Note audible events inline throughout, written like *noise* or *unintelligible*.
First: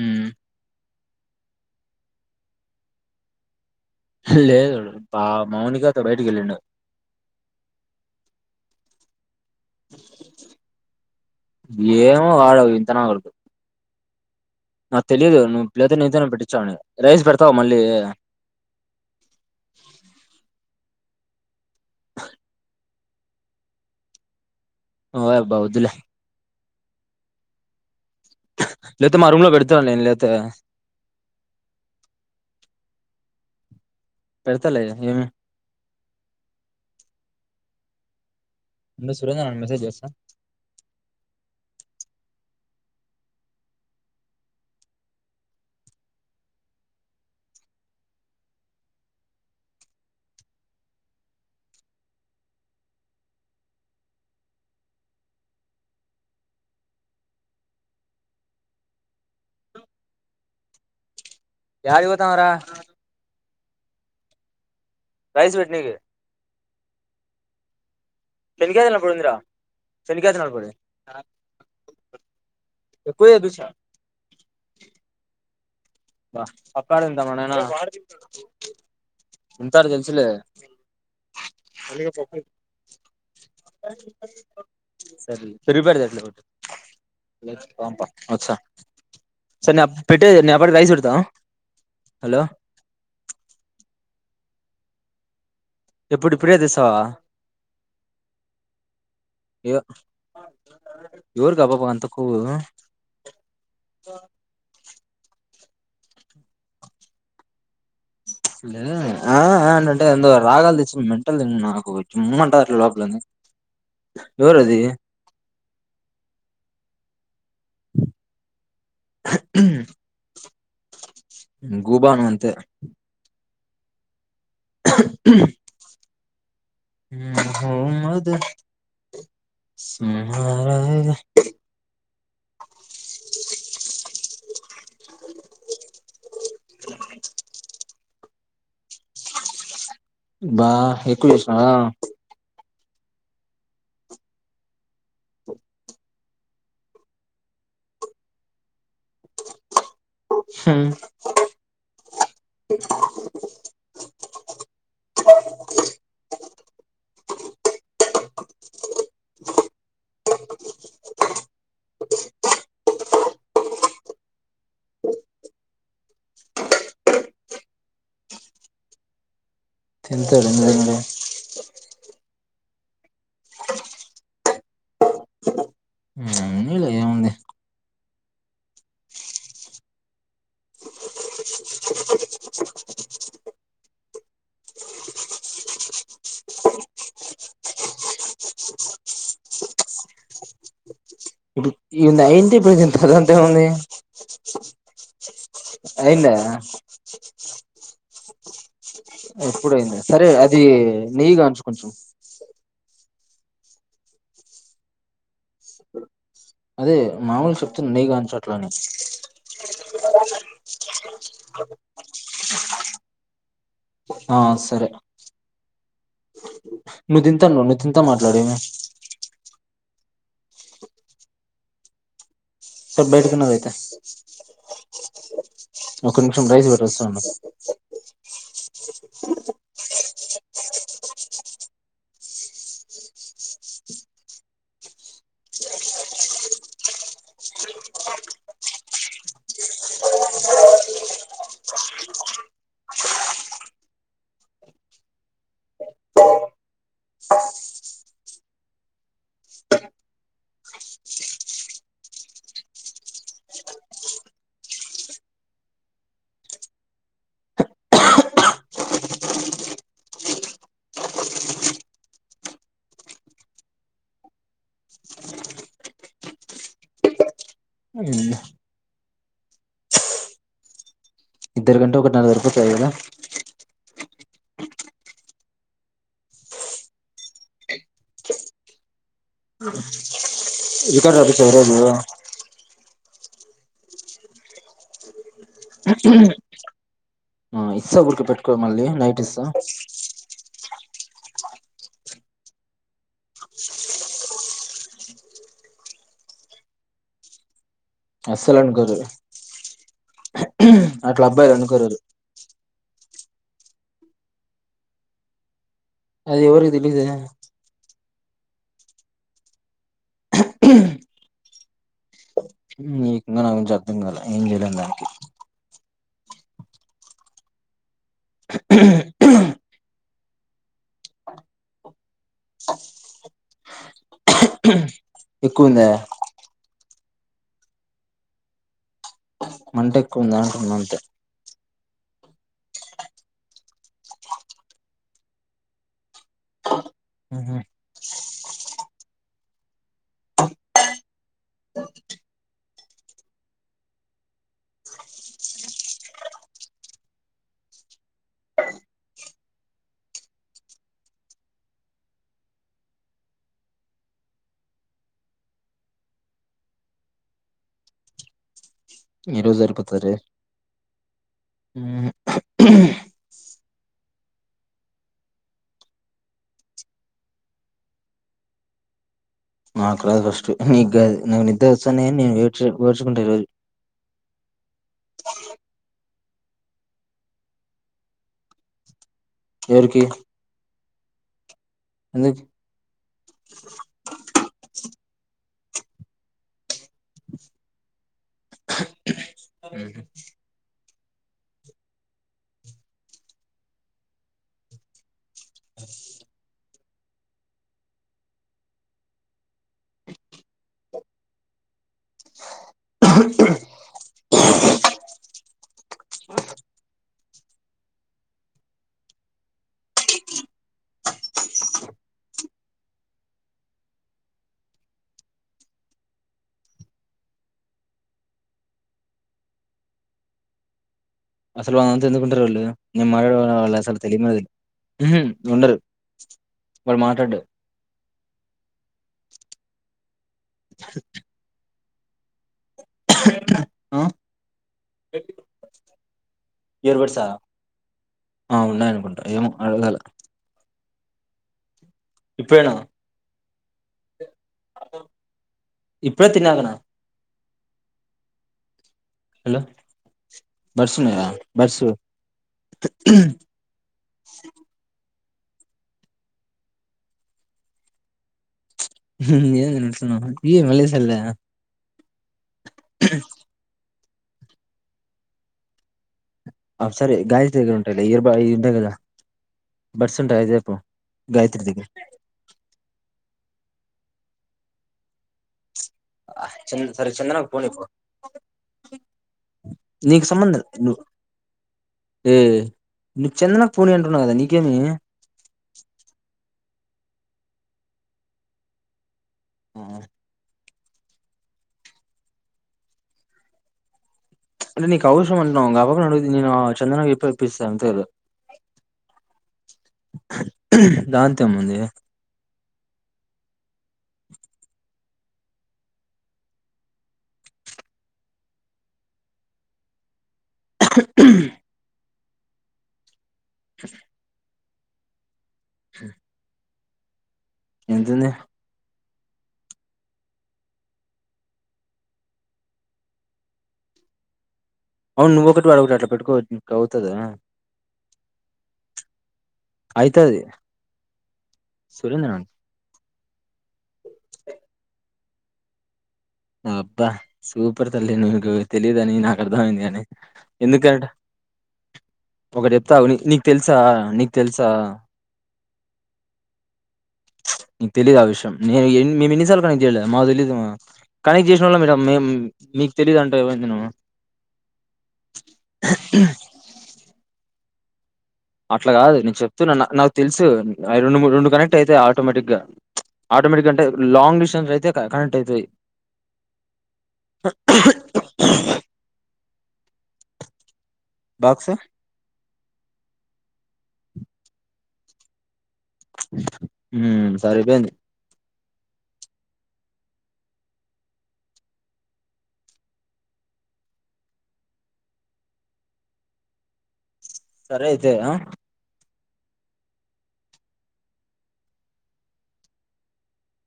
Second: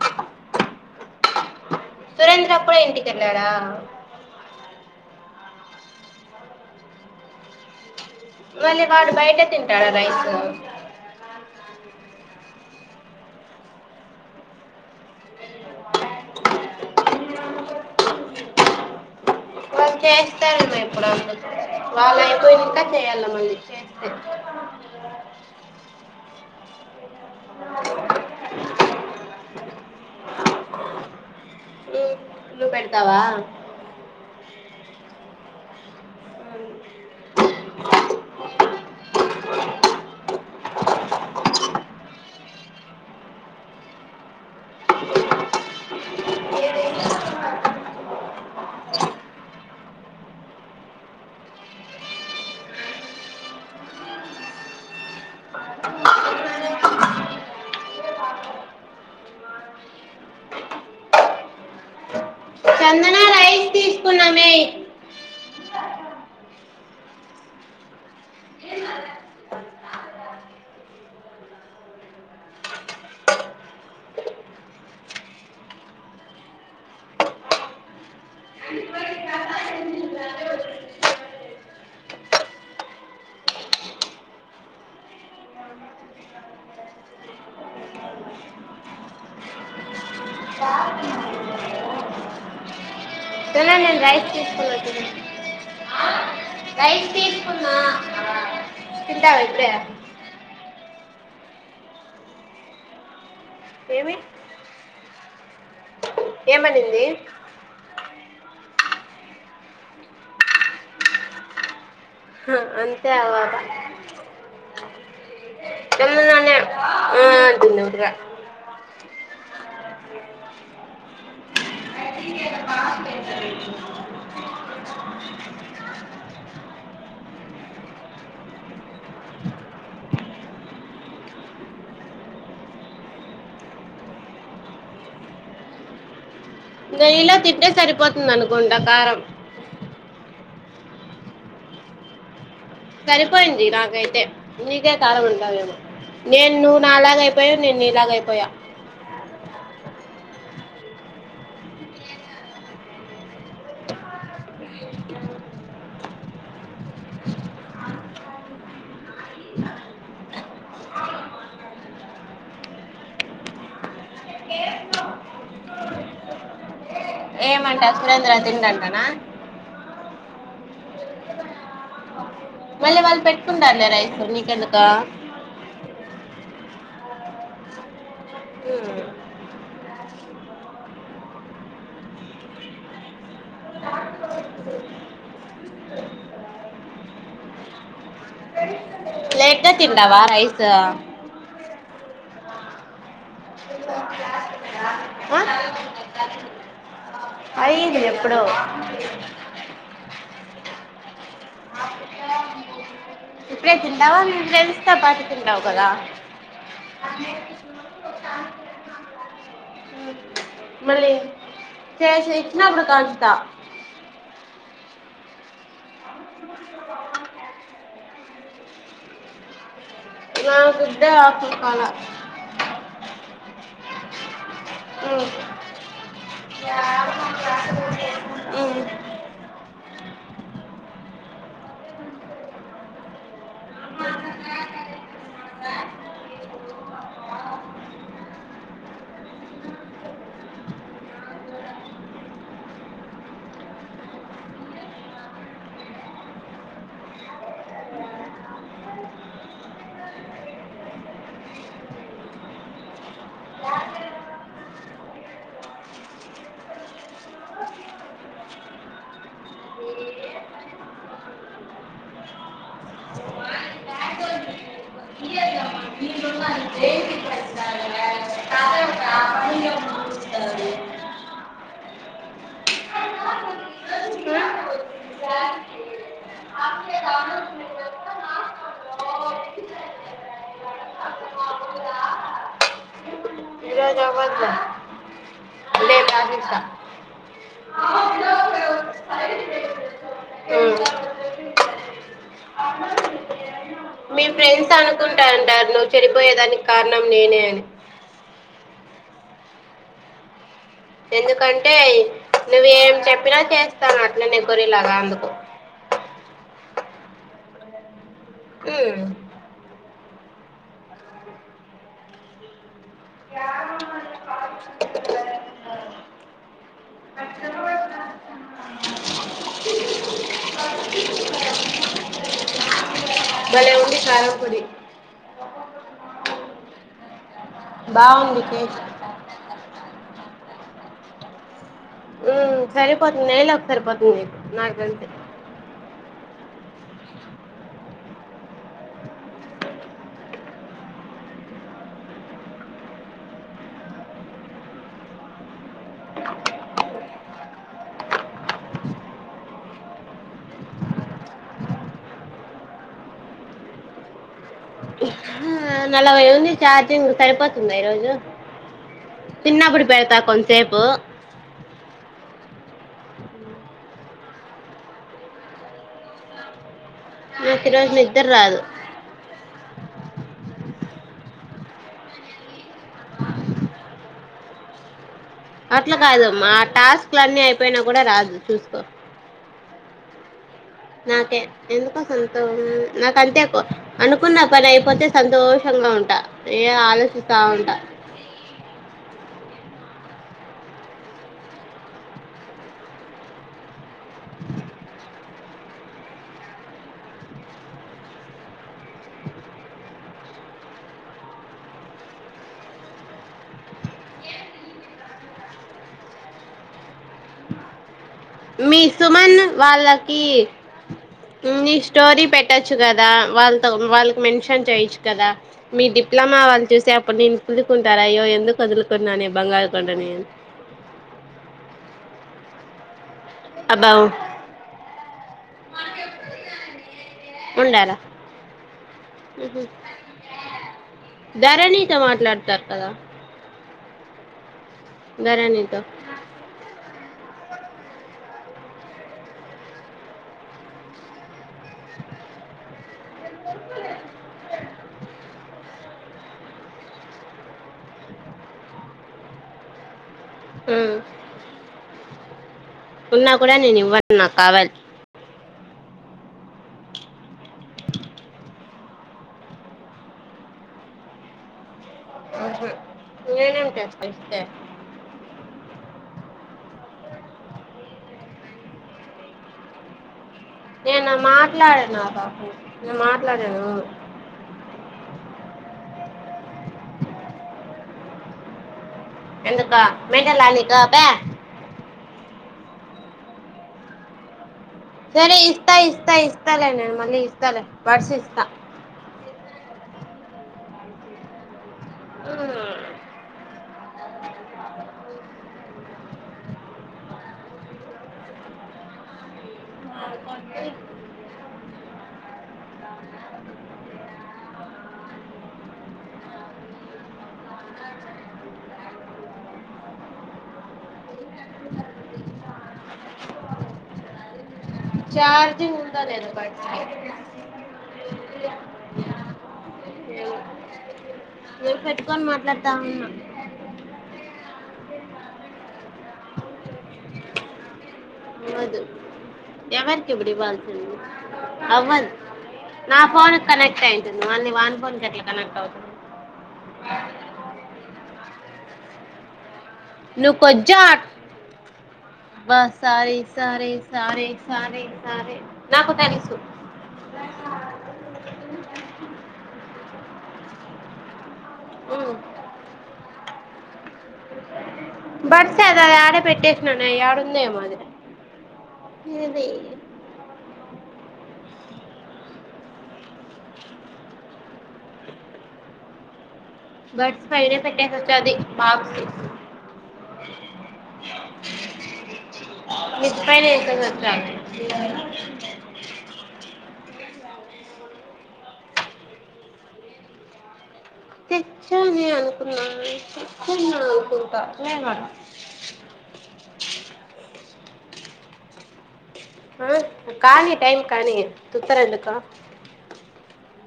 హ్మ్ సురేంద్ర కూడా ఇంటికిన్నాడా లేదు బ మౌనికాతో బయటికి వవెళ్ళిండు మళ్ళ వాడు బయట తింటాడా రైస్ ఏమ వాడంది ఎత్తనగుర్కు నాకు తెలిలీదు నువ్వు పిలయితే నంతేనే పెట్టించావుని రైస్ పెడతావు మళ్ళీ అప్పుడ వాలయియి నిక అల మల్ చే ఓ బాధల లేపోతే మా రూమ్ లో పెడుతున్నా నేను లేతే లు పెడతావా పెడతలే ఏమ అ సురేంద మెసేజ్ చేసా ఎటికి పోతున్నావ్రా చందనారయ ప్రైస్ పెెట్నిక పెన్కాదులప్పుడుందరా పెన్కాద నలప్పుడు ఎక్కువే ఎ బ పక్క ఎంతా మననా ఎంతారు తెలుసులే సపచ్చ స పెట్టే న అటిసి హలో ప్రైస్ తీసుకోనీ ఎప్పుడుప్పుడే తెసావా తింటావా ఇప్పుడే ఎవరు కా బాబా అంత కొవ్ ఏమి ఏం అనింది లే ఏ ఏంటంటే ఎ రాగాలు తెసి మెంటల్ నాకు కొం మమంట హ, అట్ లోపల అంతే అవ్వక ఎవరు అది పన్నడుగా గుబాను అంతే మహమద సారజ లా తింటే సరిపోతే ఉంటుంది అనుకుంటా కారం బా ఎక్కువ చేసేనవ సరిపోయింది నాకైతే నీకే కాలం ఉంటావేమో నేను నువ్వు నాలాగ అయిపోయా నే నీలాగ అయిపోయా హు శమేంద్ర తిన దంటనా ఎంతే మళ్ళీ వాళ్ళు పెట్టుకుంటారులే రైసు నీకందుక నీలే ఏముంది పెట్టతిండవా రైస్ ఈ నైన్టీ పర్సెంట్ అదంతే ఉంది ఆ అయిదు ఎప్పుడు ఎప్పుడైంది సరే అది నెయ్యిగా ఉంచు కొంచెం ఇప్పుడే తింటావా మీ ఫ్రెండ్స్ తో పాటు తింటావు కదా అదే మామూలు శక్తు నగాన్ చ చెను మళ్ళీ చేస ఇ చినప్పుడుకాజతా ఆ సరే నువ్వు తింతా నువ్వు నువు తింతా మాట్లాడేవి నాకు ఇద్దే ఆసల కాాల స బేడ్కిన్నాదైతే అ ఒక నిమిషం రైస్ పెట్టొస్తా ఉండు అవు నిరోధవద్దు. ఇద్దరు కంటే ఒక నాలుగు వరపా కదా రికార్డ్ రఫష్వరేరు రేపు రాసిస్తా. ఆ ఇస్సా గుడిక పెట్టుకో మళ్ళీ నైట్ ఇస్సా ఉమ్. మీ ఫ్రెండ్స్ అనుకుంటాంటారు నువ్వు చెనిపోయేదానికి కారణం నేనే అని సలం గ అట్లా అబ్బాయిలు అనుకోరరు నువ్వ ఏం చెప్పినా చేస్తాను అట్లనే గురలాగా అందుకు అది ఎవరికి తెలిద ఆ నీకు ఇంకా నా గురించి అర్థం కాల ఏం చేయని దానికి అ భలే ఉంది కారం పొడి ఎక్కువంద బాగుందిక మంట ఎక్కువ ఉంది అంటుంది అంతే హ్మ్. సరిపోతుంది నైళ ఒక సరిపోతుంది నకు నాలు గంటే ఆహ ఆ నలభై ఉంది చఛార్జింగ్ సరిపోతుంది ఈ రోజు ఈ రోజు చిన్నప్పుడి సరిపోతది పెడుతా కొంచసేపు నాకు ఈ రోజు నిద్దరు రాదు నాకు రాదు ఫస్ట్ నీకు కాదు నాకు నిద్ర వస్తా న నేనుేడ్చుకుంటే ఈ రోజు అట్లా కాదు మా టాస్క్ లన్ని అయిపోయినా కూడా రాదు చూసుకో ఎరికిీ నాకే ఎందుకో సంతోష నాక అంతే అనుకున్నా పని అయిపోతే సంతోషం గా ఉంటా ఏ ఆలోచిస్తావుంట అ మీ సుమన్ వాళ్ళకి స్టోరీ పెట్టచ్చు కదా వాళ్ళతో వాళ్ళకి మెన్షన్ చేయొచ్చు కదా మీ డిప్లొమా వాళ్ళు చూసే అప్పుడు నేను కుదుకుంటారా అయ్యో ఎందుకు వదులుకున్నాను బంగారు కొ నేను వాంత ఎందుకుంటారు వాళ్ు నేను మాట్లాడ వాళ్ళు అబ్బా అసలు తెలియదు ఉండరు వాళ్ళు మాట్లాడ్డా ఉండాలా ఉహు ధరణితో మాట్లాడతారు అదా ఆ ఎవరు సార్ ఆ ఉన్నాయి అనుకుంటా ఏమో అడగాల ఇప్పుడే నా అ ఇప్పుడే తిన్నా కదా హలో ఉమ్ బస్సు ఉన్నదా బస్సు ఉన్నా కూడా నేను ఇవ్వను నాకు కావాలి హ ఏం నడసన్నా ఈయ మలేసల్ ఆహా నేనేం చేస్ ఇస్తే ఆ సరే గాయత్రి దగ్గర ఉంటాయి లే ఇయర్ బర్డ్స్ ఏ కదా ఉంటాయి అవి తేపో ఏ నా గాయత్రి మాట్లాడే దగ్గర నా పాప మాట్ మాట్లాడను ఆ చంద సర చందనంగా పోని పో ఎందుక మెంటల నీకు నువ్వు పా ఏ నువ్ చెందనకు పోనీ అంటున్నావు కదా నీకు సరే ఇస్తా ఇస్తా ఇస్తా లేనా మల్లి ఇస్తాలే బడ్స్ ఇస్తా ఆ అవు అంటే నీకు అవసరం అంటున్నా ఆ పాప నడుగుంది నేను చందన ఎప్ప ఇప్పిస్తా అంతే కదా త దాంత అమ్మంది చార్ ఉందొ లేదో బట్ ఎంతుంది నేను పెట్టుకొని మాట్లాడతా ఉన్నా అవును నువ్ ఒకటి వాడ ఒకటి అట్లా పెట్టుకో అవుతదా అవ్వదు ఎవరికి ఇప్పుడ అయితది ఇవ్వాల్సింది అవ్వదు సురేంద్రన్ నా పోన కనెక్ట్ అయింటుంది మల్లీ వాన్ ఫోన్ క ఎట్లా కనెక్ట్ అవుతుంది అబ్బా సూప్ సూపర్ తల్లీ నీకు తెలియదని నా అయింది గాని నువ్వు కొంచెం ఎందుకంటే అబ్బా ఒకటి చెప్తా సారీ నీకు సారీ తెలుసా సారీ నీకు తెలుసా సారీ సారీ నాకు తెలుసు నీకు తెలీదు ఆ విషయం నేను మేం ఎన్నిసార్లు ఇళ మాదల్ మా కనెక్ట్ చేసిన వాళ్లం మేడం మేం మీకు తెలీయదు అం సవంది ను బడ్స్ అద అది ఆడే పెట్టే నన్న ఎడుందే మాదిరి అట్లా కాదు నేను చెప్తూ నాకు తెలుసు రెండు రెండు కనెక్ట్ ఇతయి ఆటోమేటిక్ గా ఆటోమేటిక్గా అంటే లాంగ్ డిస్టెన్స్ అయితే కనెక్ట్ అవుతంది బర్డ్స్ పైడ సట్టేస్ వచ్చ అది మాక్స్ బాక్స మిద్ది పైన వేసేసి వచ్చారు పిల్లొలు సరిపోయింది తెచ్చని అనుకున్నాను తెచ్చున్న అనుకుంటా సరే అయితే ఆ ఆ కానీ టైం కానీ తుత్తరా ఎందుకో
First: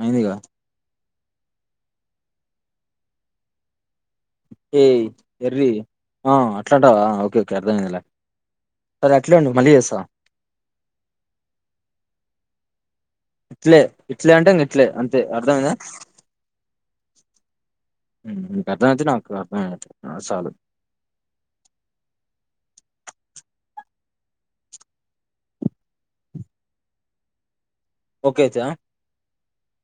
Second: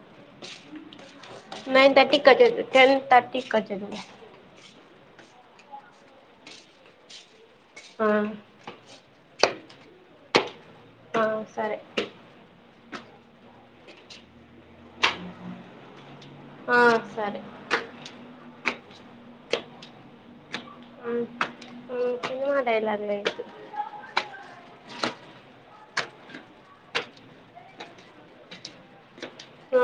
అయిందిగా nine thirty attend ten thirty కి *unintelligible* ఏయ ఎర్రి ఆ అట్లాంటావా ఓకే అర్థం అయ్యింది లే ఆ, అట్లే ఉండు మళ్ళీ చేస్త ఆ సరే ఇట్లే ఇట్లే అంటే ఇట్లే అంతే అర్ధం అయ్యిందా ఆ సరే అర్థ నాకు అర్థ సాలలు సినిమా డైలాగులు వేయకు ఒకే *unintelligible* ఆ